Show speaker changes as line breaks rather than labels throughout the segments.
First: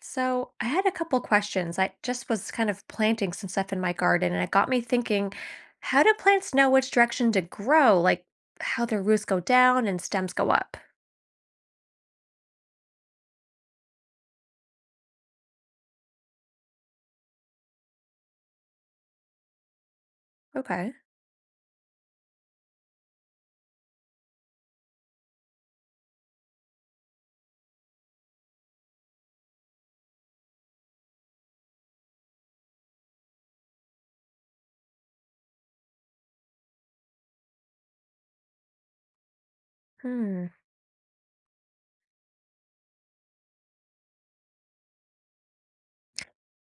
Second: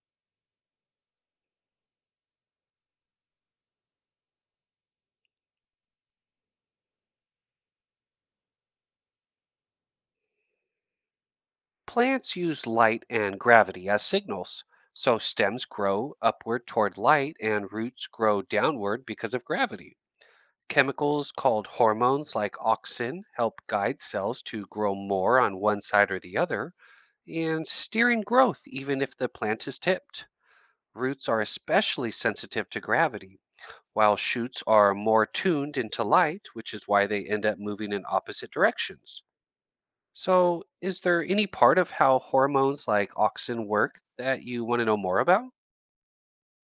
So, I had a couple questions. I just was kind of planting some stuff in my garden, and it got me thinking, how do plants know which direction to grow? Like how their roots go down and stems go up?
Plants use light and gravity as signals, so stems grow upward toward light and roots grow downward because of gravity.
Okay.
Chemicals called hormones like auxin help guide cells to grow more on one side or the other and steering growth even if the plant is tipped. Roots are especially sensitive to gravity, while shoots are more tuned into light, which is why they end up moving in opposite directions.
Hmm.
So, is there any part of how hormones like auxin work that you want to know more about?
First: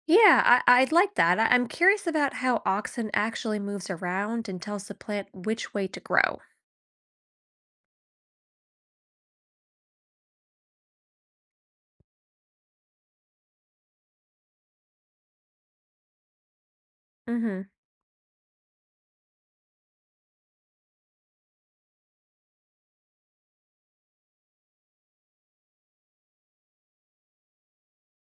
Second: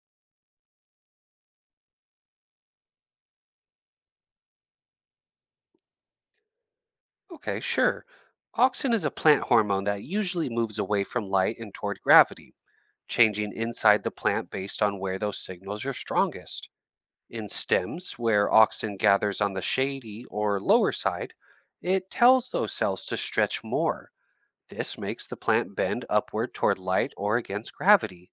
Yeah, I'd like that. I'm curious about how oxen actually moves around and tells the plant which way to grow.
Okay, sure. Auxin is a plant hormone that usually moves away from light and toward gravity, changing inside the plant based on where those signals are strongest. In
Mm-hmm.
stems, where auxin gathers on the shady or lower side, it tells those cells to stretch more. This makes the plant bend upward toward light or against gravity.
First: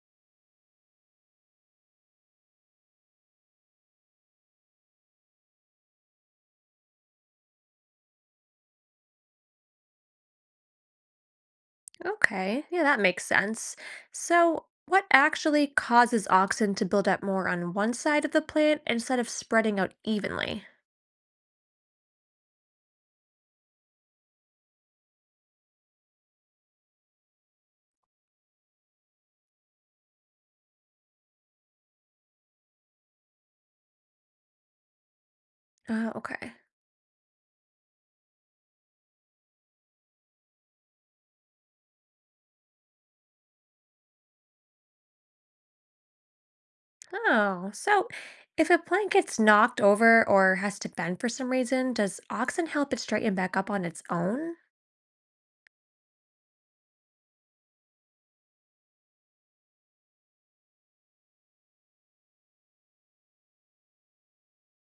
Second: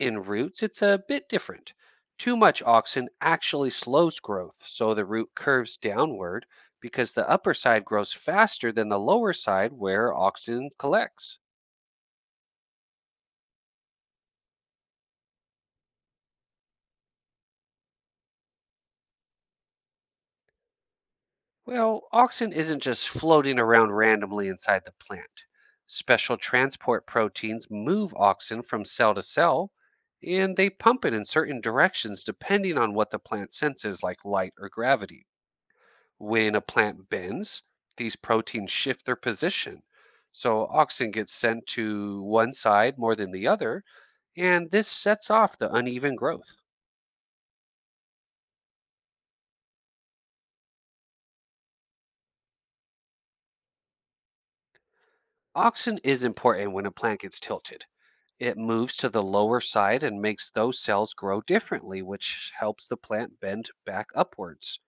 In roots, it's a bit different. Too much auxin actually slows growth, so the root curves downward because the upper side grows faster than the lower side where auxin collects.
Okay. Yeah, that makes sense. So, what actually causes oxen to build up more on one side of the plant instead of spreading out evenly?
Well, auxin isn't just floating around randomly inside the plant. Special transport proteins move auxin from cell to cell, and they pump it in certain directions depending on what the plant senses, like light or gravity.
Okay.
When a plant bends, these proteins shift their position. So oxygen gets sent to one side more than the other, and this sets off the uneven growth.
Oh, so if a plant gets knocked over or has to bend for some reason, does oxen help it straighten back up on its own?
Oxygen is important when a plant gets tilted. It moves to the lower side and makes those cells grow differently, which helps the plant bend back upwards.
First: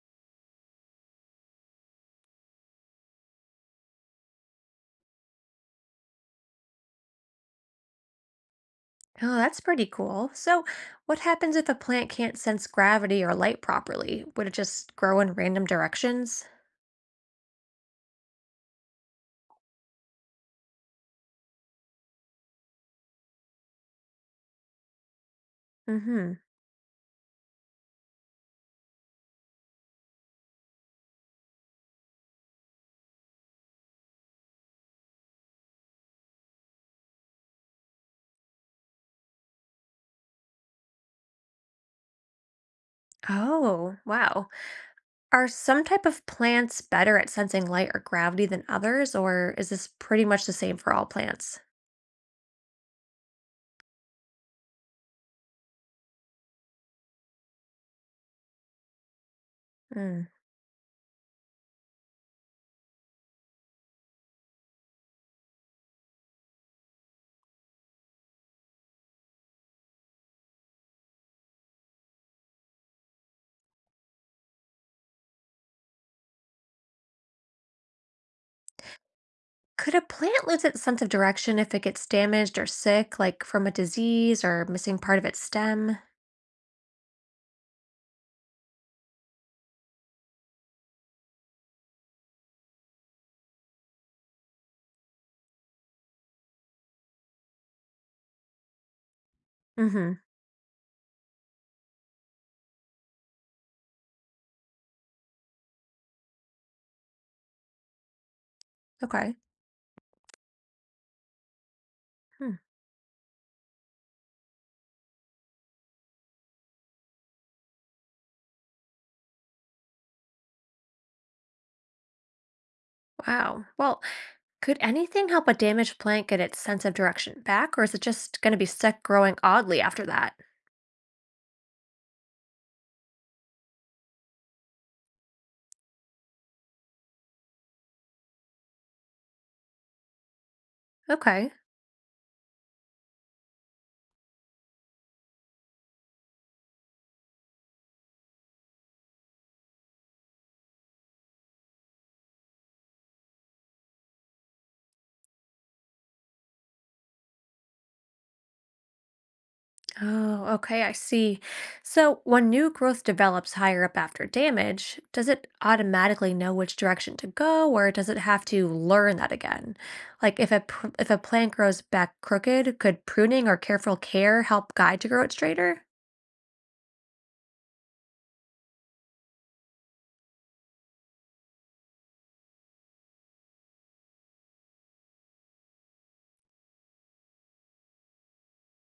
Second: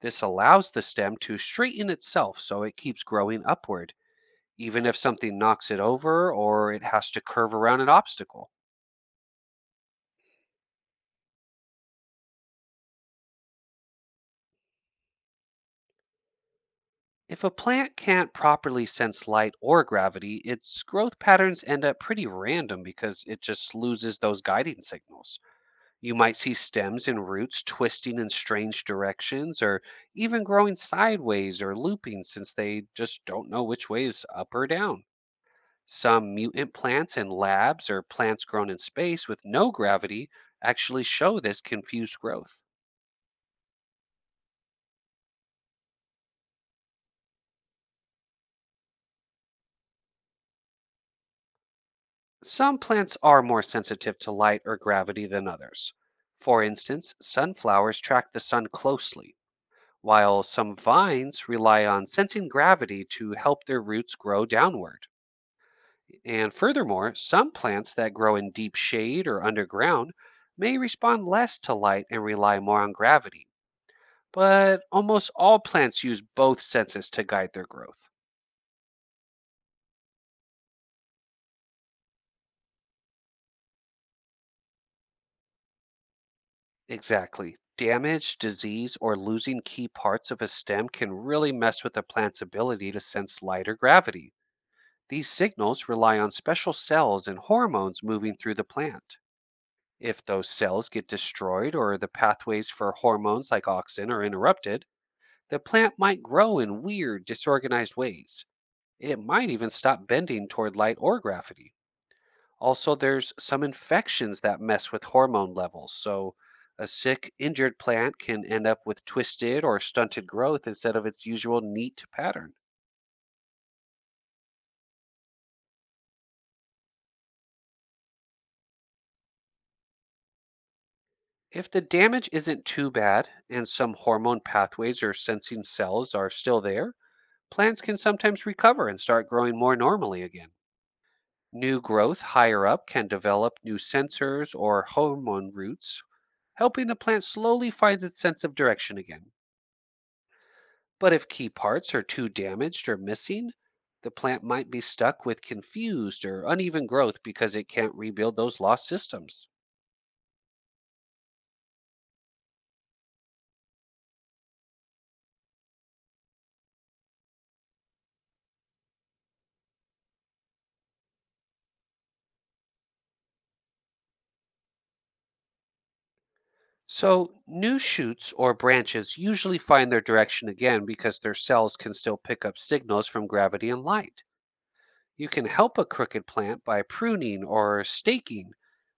This allows the stem to straighten itself so it keeps growing upward, even if something knocks it over or it has to curve around an obstacle.
Oh, that's pretty cool. So, what happens if a plant can't sense gravity or light properly? Would it just grow in random directions?
If a plant can't properly sense light or gravity, its growth patterns end up pretty random because it just loses those guiding signals. You
Mm-hmm.
might see stems and roots twisting in strange directions or even growing sideways or looping since they just don't know which way is up or down. Some mutant plants in labs or plants grown in space with no gravity actually show this confused growth.
Oh, wow. Are some type of plants better at sensing light or gravity than others, or is this pretty much the same for all plants?
Some plants are more sensitive to light or gravity than others. For instance, sunflowers track the sun closely,
Hmm.
while some vines rely on sensing gravity to help their roots grow downward. And furthermore, some plants that grow in deep shade or underground may respond less to light and rely more on gravity. But almost all plants use both senses to guide their growth.
Could a plant lose its sense of direction if it gets damaged or sick, like from a disease or missing part of its stem?
Exactly. Damage, disease, or losing key parts of a stem can really mess with a plant's ability to sense light or gravity. These signals rely on special cells and hormones moving through the plant.
Mm-hmm.
If those cells get destroyed or the pathways for hormones like auxin are interrupted, the plant might grow in weird, disorganized ways. It
Okay.
might even stop bending toward light or gravity.
Hmm.
Also, there's some infections that mess with hormone levels. So, a sick, injured plant can end up with twisted or stunted growth instead of its usual neat pattern.
Wow. Well, could anything help a damaged plant get its sense of direction back, or is it just going to be stuck growing oddly after that?
If the damage isn't too bad and some hormone pathways or sensing cells are still there, plants can sometimes recover and start growing more normally again.
Okay.
New growth higher up can develop new sensors or hormone roots, helping the plant slowly find its sense of direction again. But if key parts are too damaged or missing, the plant might be stuck with confused or uneven growth because it can't rebuild those lost systems.
Oh, okay, I see. So when new growth develops higher up after damage, does it automatically know which direction to go, or does it have to learn that again? Like if a plant grows back crooked, could pruning or careful care help guide to grow it straighter?
So, new shoots or branches usually find their direction again because their cells can still pick up signals from gravity and light. You can help a crooked plant by pruning or staking,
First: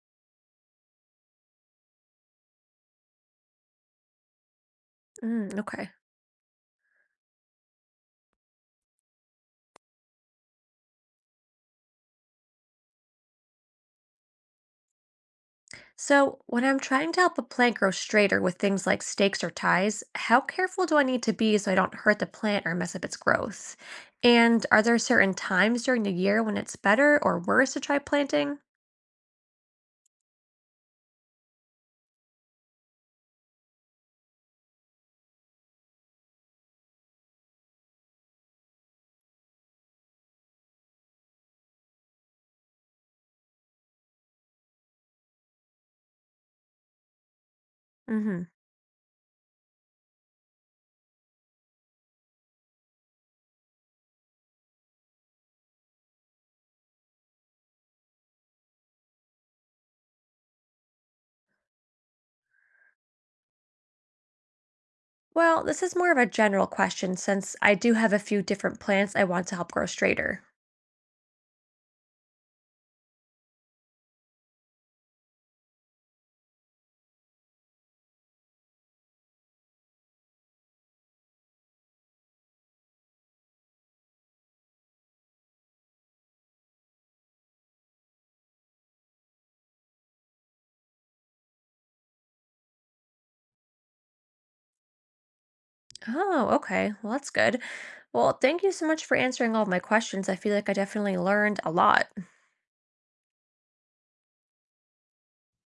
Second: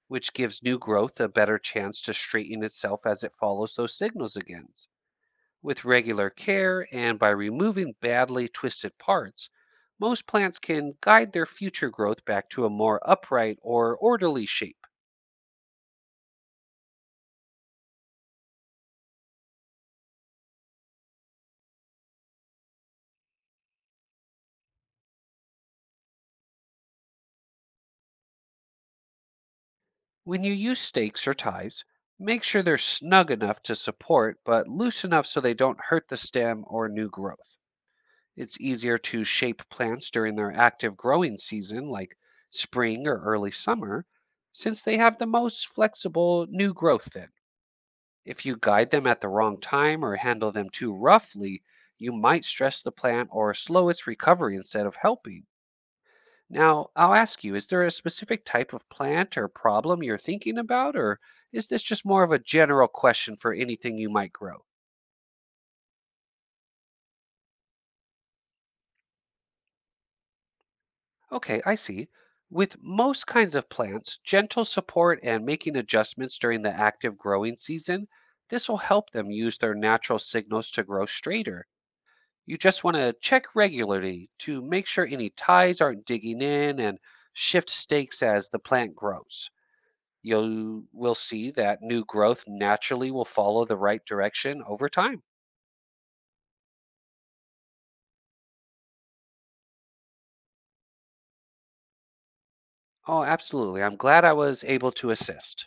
which gives new growth a better chance to straighten itself as it follows those signals again.
Mm,
With
okay.
regular care and by removing badly twisted parts, most plants can guide their future growth back to a more upright or orderly shape.
So when I'm trying to help a plant grow straighter with things like stakes or ties, how careful do I need to be so I don't hurt the plant or mess up its growth? And are there certain times during the year when it's better or worse to try planting?
When you use stakes or ties, make sure they're snug enough to support but loose enough so they don't hurt the stem or new growth. It's easier to shape plants during their active growing season, like spring or early summer, since they have the most flexible new growth then.
Hmm.
If you guide them at the wrong time or handle them too roughly, you might stress the plant or slow its recovery instead of helping. Now, I'll ask you, is there a specific type of plant or problem you're thinking about, or is this just more of a general question for anything you might grow?
Well, this is more of a general question since I do have a few different plants I want to help grow straighter.
Okay, I see. With most kinds of plants, gentle support and making adjustments during the active growing season, this will help them use their natural signals to grow straighter. You just want to check regularly to make sure any ties aren't digging in and shift stakes as the plant grows. You will see that new growth naturally will follow the right direction over time.
Oh, okay. Well, that's good. Well, thank you so much for answering all of my questions. I feel like I definitely learned a lot.
Oh, absolutely. I'm glad I was able to assist.